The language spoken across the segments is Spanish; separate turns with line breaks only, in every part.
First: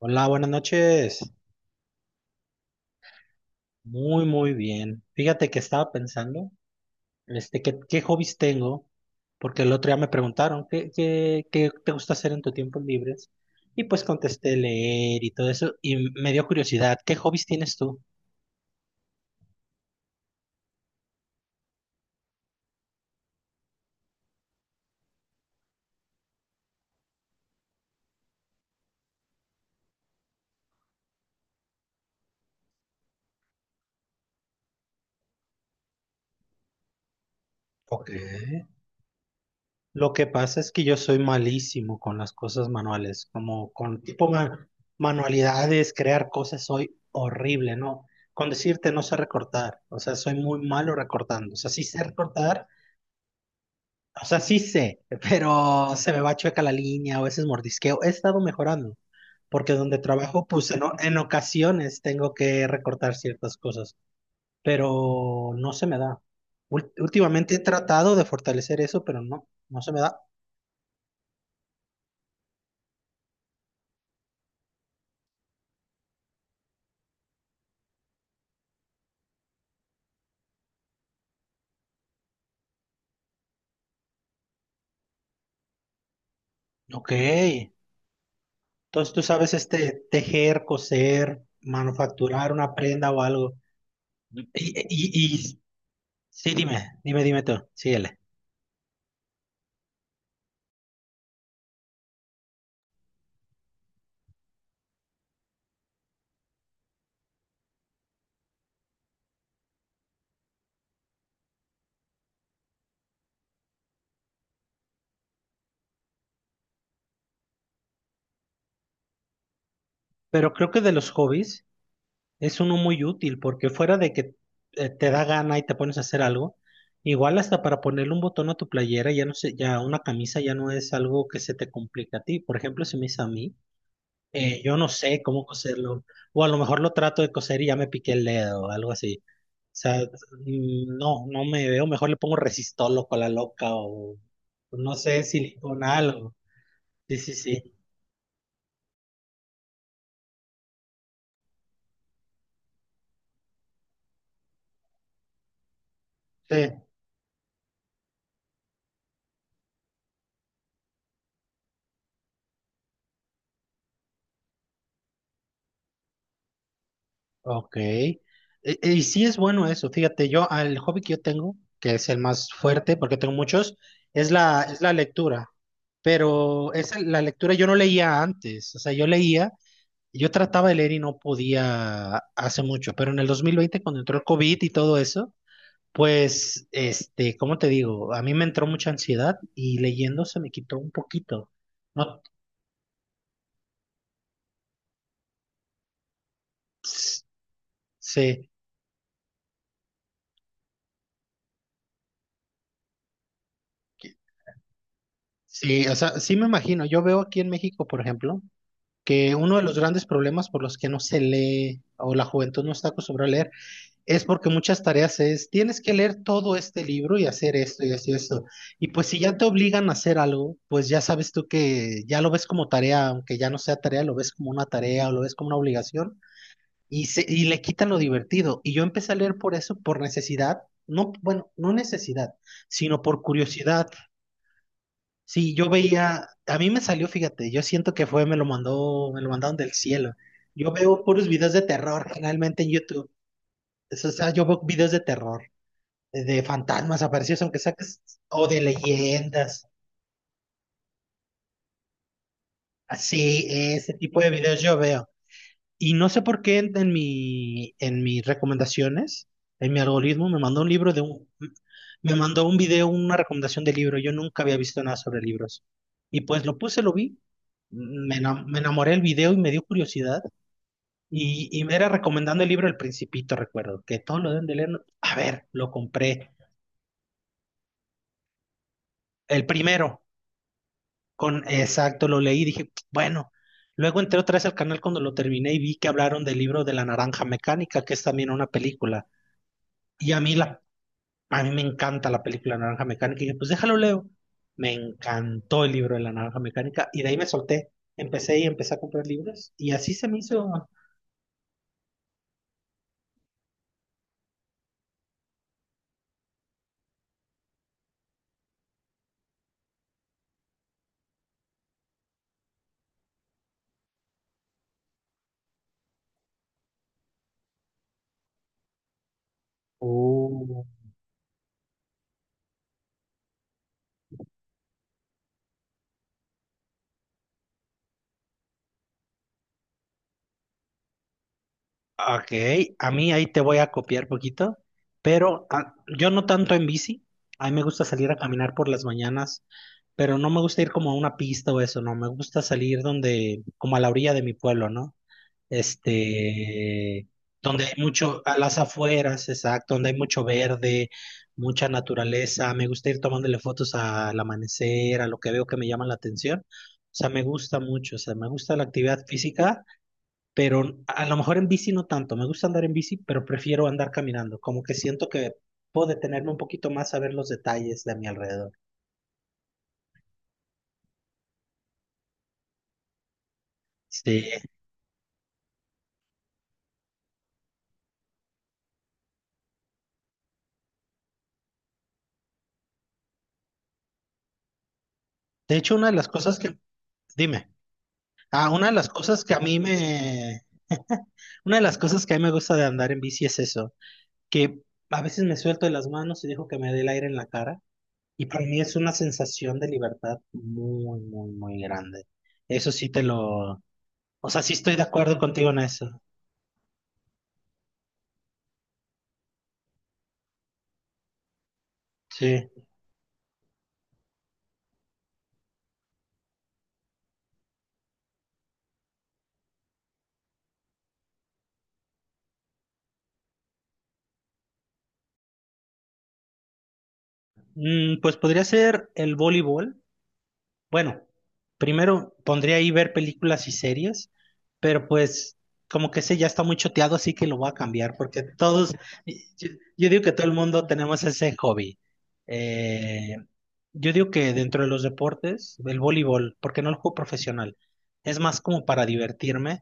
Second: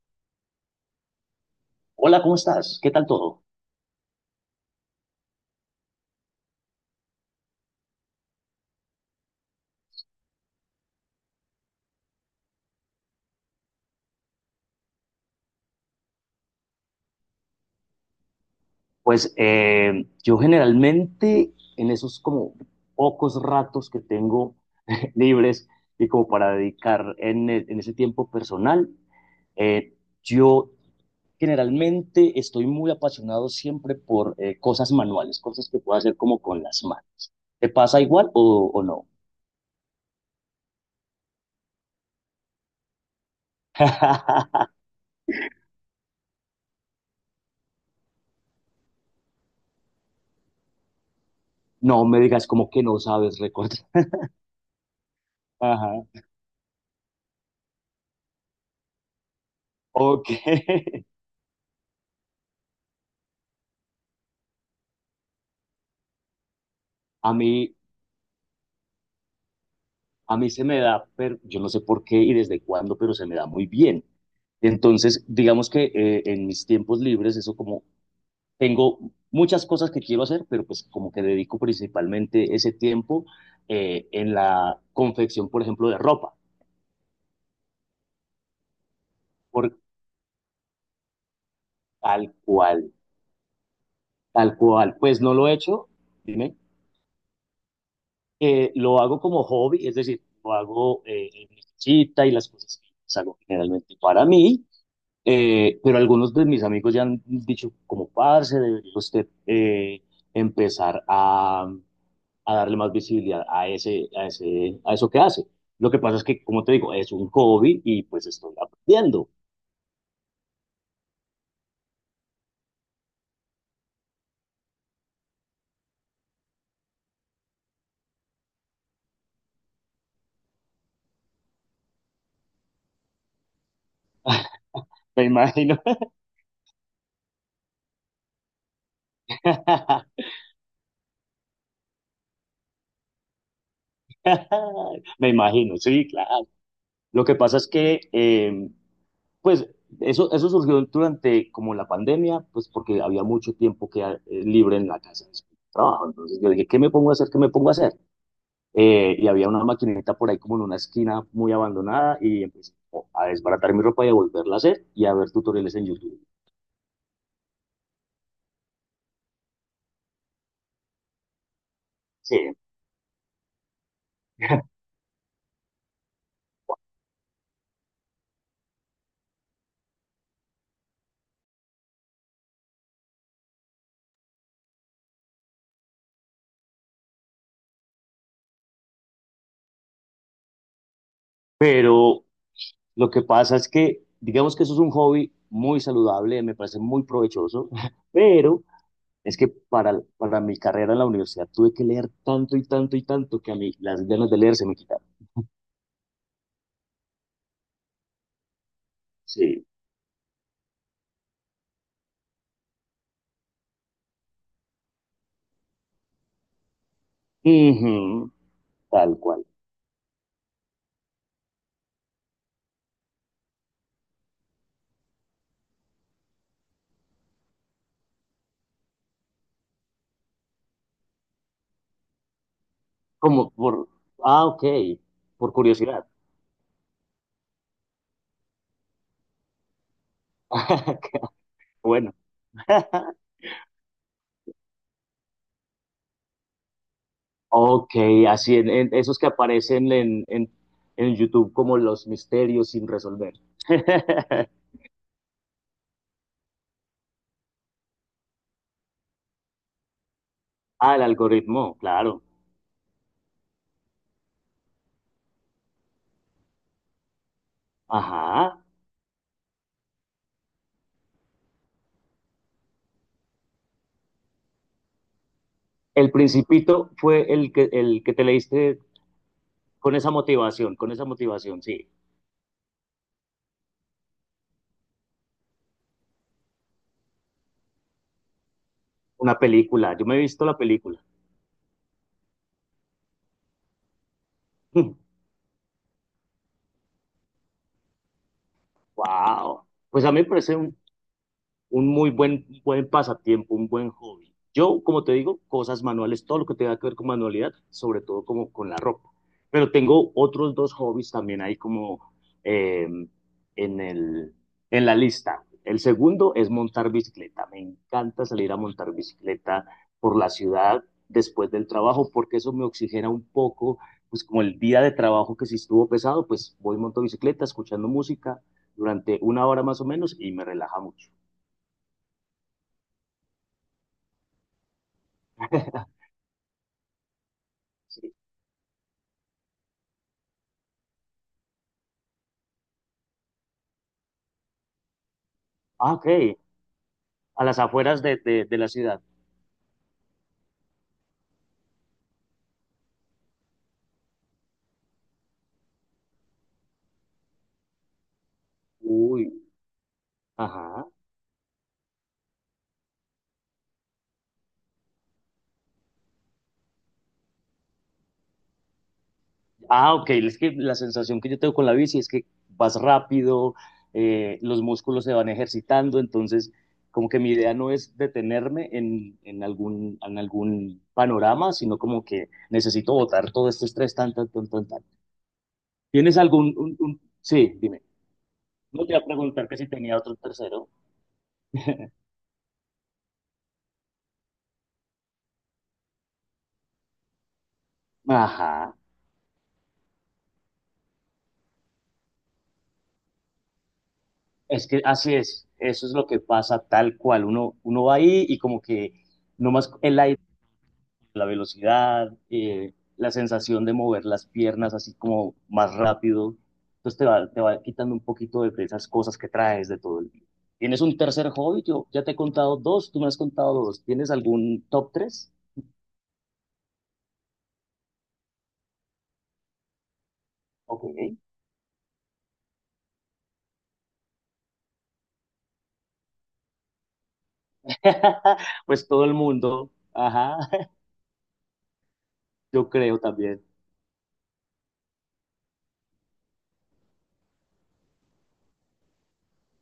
Hola, buenas noches.
Hola, ¿cómo estás? ¿Qué tal todo?
Muy, muy bien. Fíjate que estaba pensando, qué hobbies tengo, porque el otro día me preguntaron, qué te gusta hacer en tu tiempo libre? Y pues contesté leer y todo eso, y me dio curiosidad, ¿qué hobbies tienes tú?
Pues yo generalmente en esos como pocos ratos que tengo libres y como para dedicar en ese tiempo personal, eh, yo generalmente estoy muy apasionado siempre por cosas manuales, cosas que puedo hacer como con las manos. ¿Te pasa
Ok.
igual o no?
Lo que pasa es que yo soy malísimo con las cosas manuales, como con tipo manualidades, crear cosas, soy horrible, ¿no? Con decirte no sé recortar, o sea, soy muy malo recortando, o sea, sí sé
No me digas
recortar.
como que no sabes recortar.
O sea, sí sé, pero
Ajá.
se me va chueca la línea, a veces mordisqueo. He estado mejorando, porque donde
Ok.
trabajo, pues en ocasiones tengo que recortar ciertas cosas, pero no se me da.
A
Últimamente he
mí,
tratado de fortalecer eso, pero no, no se me da.
a mí se me da, pero yo no sé por qué y desde cuándo, pero se me da muy bien. Entonces, digamos que en mis tiempos libres, eso como tengo muchas cosas que quiero hacer, pero pues como que dedico principalmente ese tiempo en la confección, por ejemplo, de ropa,
Ok, entonces tú sabes
por
este tejer, coser,
tal
manufacturar una
cual,
prenda o algo. Y,
tal cual. Pues no
y,
lo he
y-
hecho,
sí,
dime,
dime, dime, dime tú, síguele.
lo hago como hobby, es decir, lo hago en mi cita y las cosas que hago generalmente para mí. Pero algunos de mis amigos ya han dicho, como parce, debería usted empezar a darle más visibilidad a eso que hace. Lo que pasa es que, como te digo, es un hobby y pues estoy aprendiendo.
Pero creo que de los hobbies es uno muy útil, porque fuera de que te da gana y te pones a hacer algo, igual hasta para ponerle un botón a tu playera, ya no sé, ya una camisa ya no es algo que se te complica a ti. Por ejemplo, si me hizo a mí, yo no sé
Me
cómo
imagino.
coserlo, o a lo mejor lo trato de coser y ya me piqué el dedo o algo así. O sea, no, no me veo, mejor le pongo resistol o la loca o no sé,
Me imagino,
silicona,
sí,
algo.
claro.
Sí,
Lo
sí,
que pasa es
sí.
que, pues, eso surgió durante como la pandemia, pues porque había mucho tiempo que, libre en la casa después del trabajo. Entonces yo dije,
Sí.
¿qué me pongo a hacer? ¿Qué me pongo a hacer? Eh, y había una maquinita por ahí como en una esquina muy abandonada y empecé a desbaratar mi ropa y a volverla a hacer y a ver tutoriales en YouTube.
Ok. Y, sí, es bueno eso. Fíjate, yo, el hobby que yo tengo, que es el
Sí,
más fuerte, porque tengo muchos, es la lectura. Pero esa, la lectura, yo no leía antes. O sea, yo leía, yo trataba de leer y no podía hace mucho. Pero en el 2020, cuando entró el COVID y todo eso, pues, ¿cómo te digo? A mí me entró mucha ansiedad y leyendo se me quitó un poquito. No,
pero lo que pasa es que, digamos que eso es un hobby muy saludable, me parece muy provechoso,
sí.
pero es que para mi carrera en la universidad tuve que leer tanto y tanto y tanto que a mí las ganas de leer se me quitaron.
Sí, o sea, sí me imagino. Yo veo aquí en México, por ejemplo, que uno de
Sí.
los grandes problemas por los que no se lee o la juventud no está acostumbrada a leer, es porque muchas tareas es, tienes que leer todo este libro y hacer esto y esto y
Ujú.
esto. Y pues
Tal
si ya te
cual.
obligan a hacer algo, pues ya sabes tú que ya lo ves como tarea, aunque ya no sea tarea, lo ves como una tarea o lo ves como una obligación y, y le quitan lo divertido. Y yo empecé a leer por eso, por necesidad. No, bueno, no necesidad, sino por
Como
curiosidad.
por, ah, ok, por
Sí, yo
curiosidad.
veía, a mí me salió, fíjate, yo siento que fue, me lo mandó, me lo mandaron del cielo. Yo veo
Qué
puros videos de terror,
bueno.
generalmente en YouTube. O sea, yo veo videos de terror, de fantasmas aparecidos, aunque
Ok,
saques, o
así
de
en esos que
leyendas,
aparecen en YouTube como los misterios sin resolver.
así, ese tipo de videos yo veo. Y no sé por qué en mi, en mis recomendaciones, en mi algoritmo, me mandó un libro
Ah,
de
el
un,
algoritmo,
me
claro.
mandó un video, una recomendación de libro. Yo nunca había visto nada sobre libros. Y pues lo puse, lo vi. Me, me
Ajá.
enamoré del video y me dio curiosidad. Y me era recomendando el libro El Principito, recuerdo, que todos lo deben de leer. ¿No? A ver, lo
El
compré.
Principito fue el que te leíste
El primero,
con esa
con
motivación, sí.
exacto, lo leí y dije, bueno. Luego entré otra vez al canal cuando lo terminé y vi que hablaron del libro de La Naranja Mecánica, que es también una película.
Una película. Yo
Y
me he
a mí,
visto la película.
a mí me encanta la película Naranja Mecánica. Y dije, pues déjalo leo. Me encantó el libro de La Naranja Mecánica y de ahí me solté. Empecé y empecé a comprar libros
Wow.
y así
Pues
se
a
me
mí me
hizo.
parece un muy buen, buen pasatiempo, un buen hobby. Yo, como te digo, cosas manuales, todo lo que tenga que ver con manualidad, sobre todo como con la ropa. Pero tengo otros dos hobbies también ahí como eh, en el, en la lista. El segundo es montar bicicleta. Me encanta salir a montar bicicleta por la
Oh.
ciudad después del trabajo porque eso me oxigena un poco, pues como el día de trabajo que si estuvo pesado, pues voy y monto bicicleta escuchando música durante una hora más o menos y me relaja mucho.
Ok, a mí ahí te voy a copiar poquito, pero yo no tanto en bici, a mí me gusta salir
Sí.
a caminar por las mañanas, pero no me gusta ir como a una pista o eso, no, me gusta salir donde, como a la orilla de mi pueblo, ¿no?
Ah, ok.
Este,
A las
donde hay
afueras de,
mucho, a
de,
las
de la ciudad.
afueras, exacto, donde hay mucho verde, mucha naturaleza, me gusta ir tomándole fotos al amanecer, a lo que veo que me llama la atención, o sea, me gusta mucho, o sea, me gusta la actividad
Uy,
física, pero
ajá.
a lo mejor en bici no tanto. Me gusta andar en bici, pero prefiero andar caminando. Como que siento que puedo detenerme un poquito más a ver los detalles de mi alrededor.
Ah, ok. Es que la sensación que yo tengo con la bici es que vas rápido,
Sí.
los músculos se van ejercitando, entonces como que mi idea no es detenerme en algún panorama, sino como que necesito botar todo este estrés, tan, tan, tan, tan, tan.
De hecho, una de las
¿Tienes
cosas
algún,
que,
un-
dime,
Sí, dime.
una de
No
las
te iba a
cosas que a
preguntar que
mí
si tenía otro
me,
tercero.
una de las cosas que a mí me gusta de andar en bici es eso, que a veces me suelto de las manos y dejo que me dé el aire en la cara. Y para mí
Ajá.
es una sensación de libertad muy, muy, muy grande. Eso sí te lo, o sea, sí
Es
estoy
que
de
así
acuerdo
es,
contigo en
eso es
eso.
lo que pasa tal cual. Uno va ahí y como que nomás el aire, la velocidad,
Sí.
la sensación de mover las piernas así como más rápido. Entonces te va quitando un poquito de esas cosas que traes de todo el día. ¿Tienes un tercer hobby? Yo ya te he contado dos, tú me has contado dos. ¿Tienes algún top tres?
Pues podría ser el voleibol.
Ok.
Bueno, primero pondría ahí ver películas y series, pero pues como que ese ya está muy choteado, así que lo voy a cambiar, porque todos,
Pues todo el
yo,
mundo,
yo digo que todo el
ajá,
mundo tenemos ese hobby.
yo creo
Eh,
también.
yo digo que dentro de los deportes, el voleibol, porque no lo juego profesional, es más como para divertirme.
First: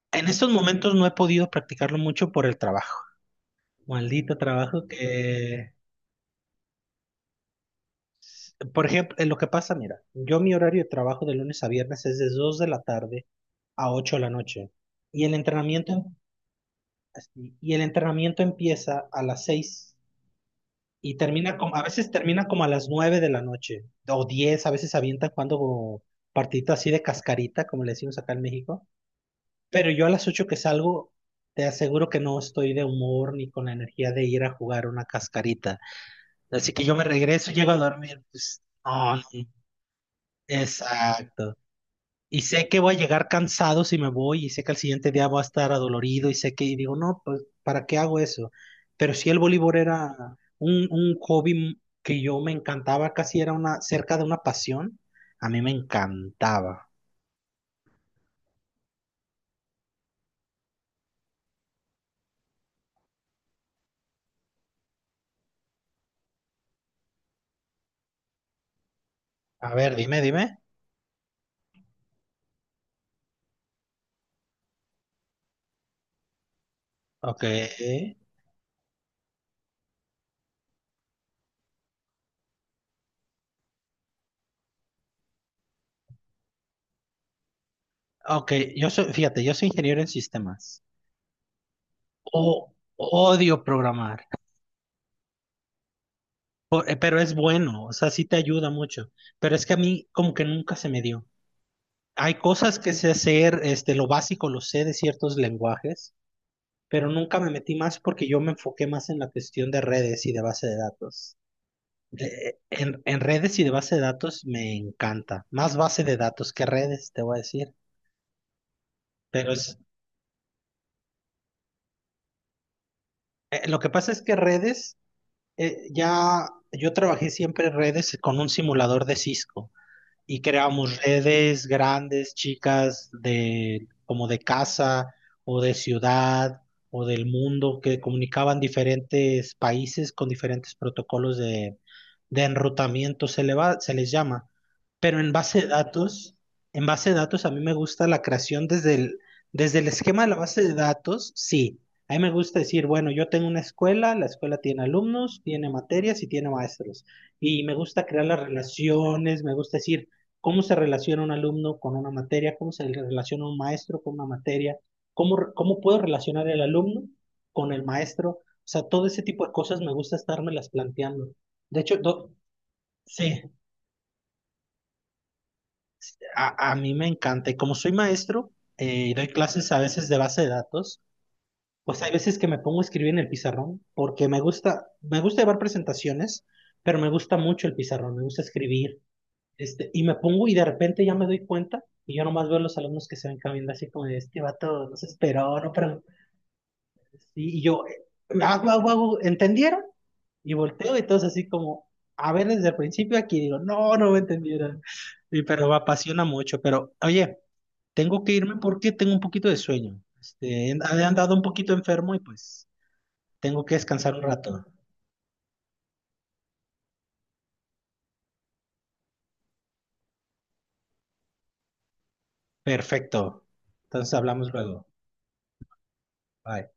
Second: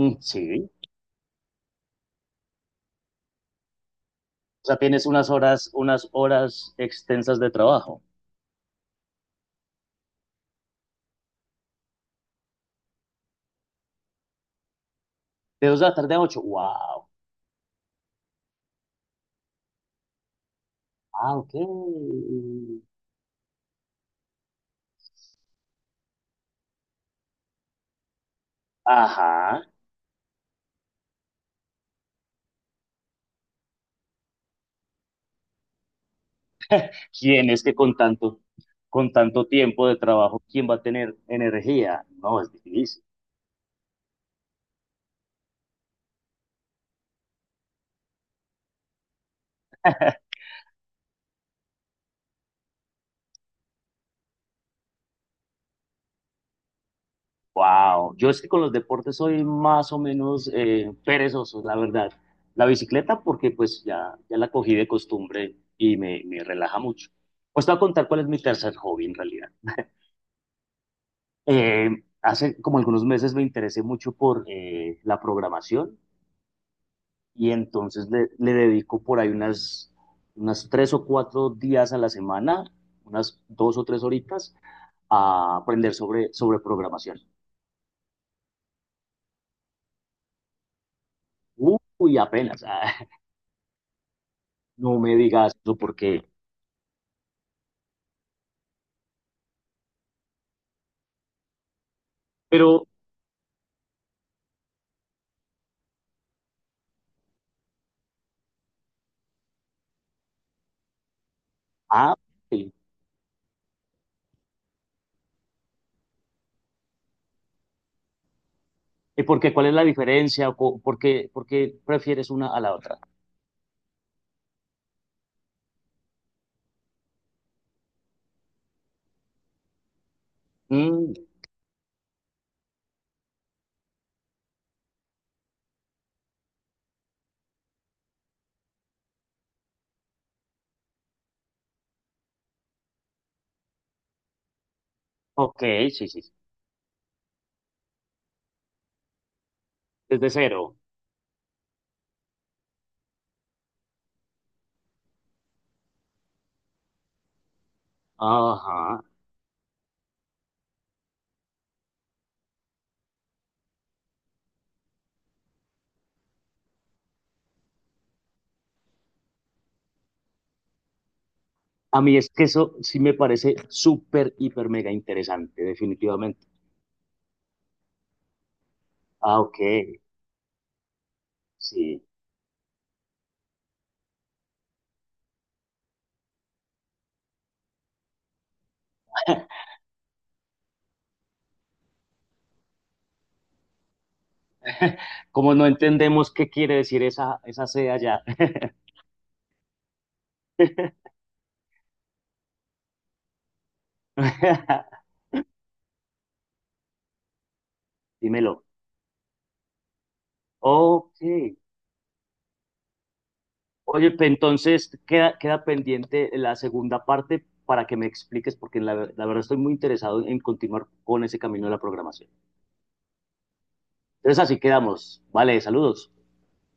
Mm,
En estos
sí.
momentos no he podido practicarlo mucho por el trabajo. Maldito
O sea,
trabajo
tienes
que.
unas horas extensas de trabajo.
Por ejemplo, lo que pasa, mira, yo mi horario de trabajo de lunes a viernes es de 2 de la tarde a 8 de la noche, y el
De 2 de
entrenamiento,
la tarde a ocho. Wow.
así, y el entrenamiento empieza a las 6 y
Ah, ok.
termina como, a veces termina como a las 9 de la noche o 10, a veces avientan cuando partidito así de cascarita, como le decimos acá en México,
Ajá.
pero yo a las 8 que salgo, te aseguro que no estoy de humor ni con la energía de ir a jugar una cascarita. Así que yo me
¿Quién
regreso,
es
llego
que
a
con
dormir,
tanto,
pues,
¿con
no, no,
tanto tiempo de trabajo, quién va a tener
exacto.
energía? No,
Y
es
sé que voy a
difícil.
llegar cansado si me voy, y sé que al siguiente día voy a estar adolorido, y sé que, y digo, no, pues, ¿para qué hago eso? Pero sí, el voleibol era un hobby que yo me encantaba, casi era una, cerca de una pasión, a mí me encantaba.
Wow. Yo es que con los deportes soy más o menos perezoso, la verdad. La bicicleta porque pues ya la cogí de costumbre y me relaja mucho. Pues te voy a contar cuál es mi tercer hobby en realidad.
A ver, dime, dime.
Eh, hace como algunos meses me interesé mucho por la programación
Ok,
y entonces le dedico por ahí unas, unas tres o cuatro días a la semana, unas dos o tres horitas, a aprender sobre programación.
ok, yo soy, fíjate, yo soy ingeniero en sistemas.
Uy, apenas,
O,
ah,
odio programar,
no me digas eso porque,
pero es bueno, o sea, sí te ayuda mucho, pero es que a mí como que nunca se me dio. Hay cosas
pero,
que sé hacer, lo básico lo sé de ciertos lenguajes, pero nunca me metí más porque yo me enfoqué más en la cuestión de redes y de base de datos.
ah, sí.
En redes y de base de datos me encanta. Más base de datos que redes, te voy a decir.
¿Y por
Pero
qué? ¿Cuál es
es,
la diferencia? ¿O ¿por qué, por qué prefieres una a la otra?
lo que pasa es que redes, ya yo trabajé siempre en redes con un simulador de Cisco. Y creamos
Mm,
redes grandes, chicas, de, como de casa o de ciudad o del mundo, que comunicaban diferentes países con diferentes protocolos de enrutamiento, se le va, se les llama. Pero en
ok,
base de
sí, sí, sí.
datos, en base de datos a mí me gusta la creación desde el esquema de
Desde
la base de
cero.
datos, sí. A mí me gusta decir, bueno, yo tengo una escuela, la escuela tiene alumnos, tiene materias y tiene maestros. Y me gusta crear las
Ajá.
relaciones, me gusta decir, cómo se relaciona un alumno con una materia, cómo se relaciona un maestro con una materia, cómo puedo relacionar el alumno con el maestro. O sea, todo ese tipo de cosas me gusta estármelas planteando. De hecho,
A mí es que eso sí me
sí,
parece súper, hiper, mega interesante, definitivamente.
a mí me encanta. Y como soy maestro y doy
Ah, ok,
clases a veces de base de datos, pues
sí.
hay veces que me pongo a escribir en el pizarrón porque me gusta llevar presentaciones, pero me gusta mucho el pizarrón, me gusta escribir. Y me pongo y de repente ya me doy cuenta y yo nomás veo a los alumnos que se ven caminando así como de este vato no se
Como
esperó,
no
no preguntó.
entendemos qué quiere decir esa,
Y
esa
yo,
C allá.
hago, ¿entendieron? Y volteo y todos así como, a ver desde el principio, aquí digo, no, no me entendieron. Y, pero me apasiona mucho. Pero oye, tengo que irme
Dímelo.
porque tengo un poquito de sueño. He
Ok.
andado un poquito enfermo y pues tengo que
Oye,
descansar un
pe-
rato.
entonces queda, queda pendiente la segunda parte para que me expliques, porque la, ver- la verdad estoy muy interesado en continuar con ese camino de la programación.
Perfecto. Entonces
Entonces
hablamos
así
luego.
quedamos. Vale, saludos.
Bye.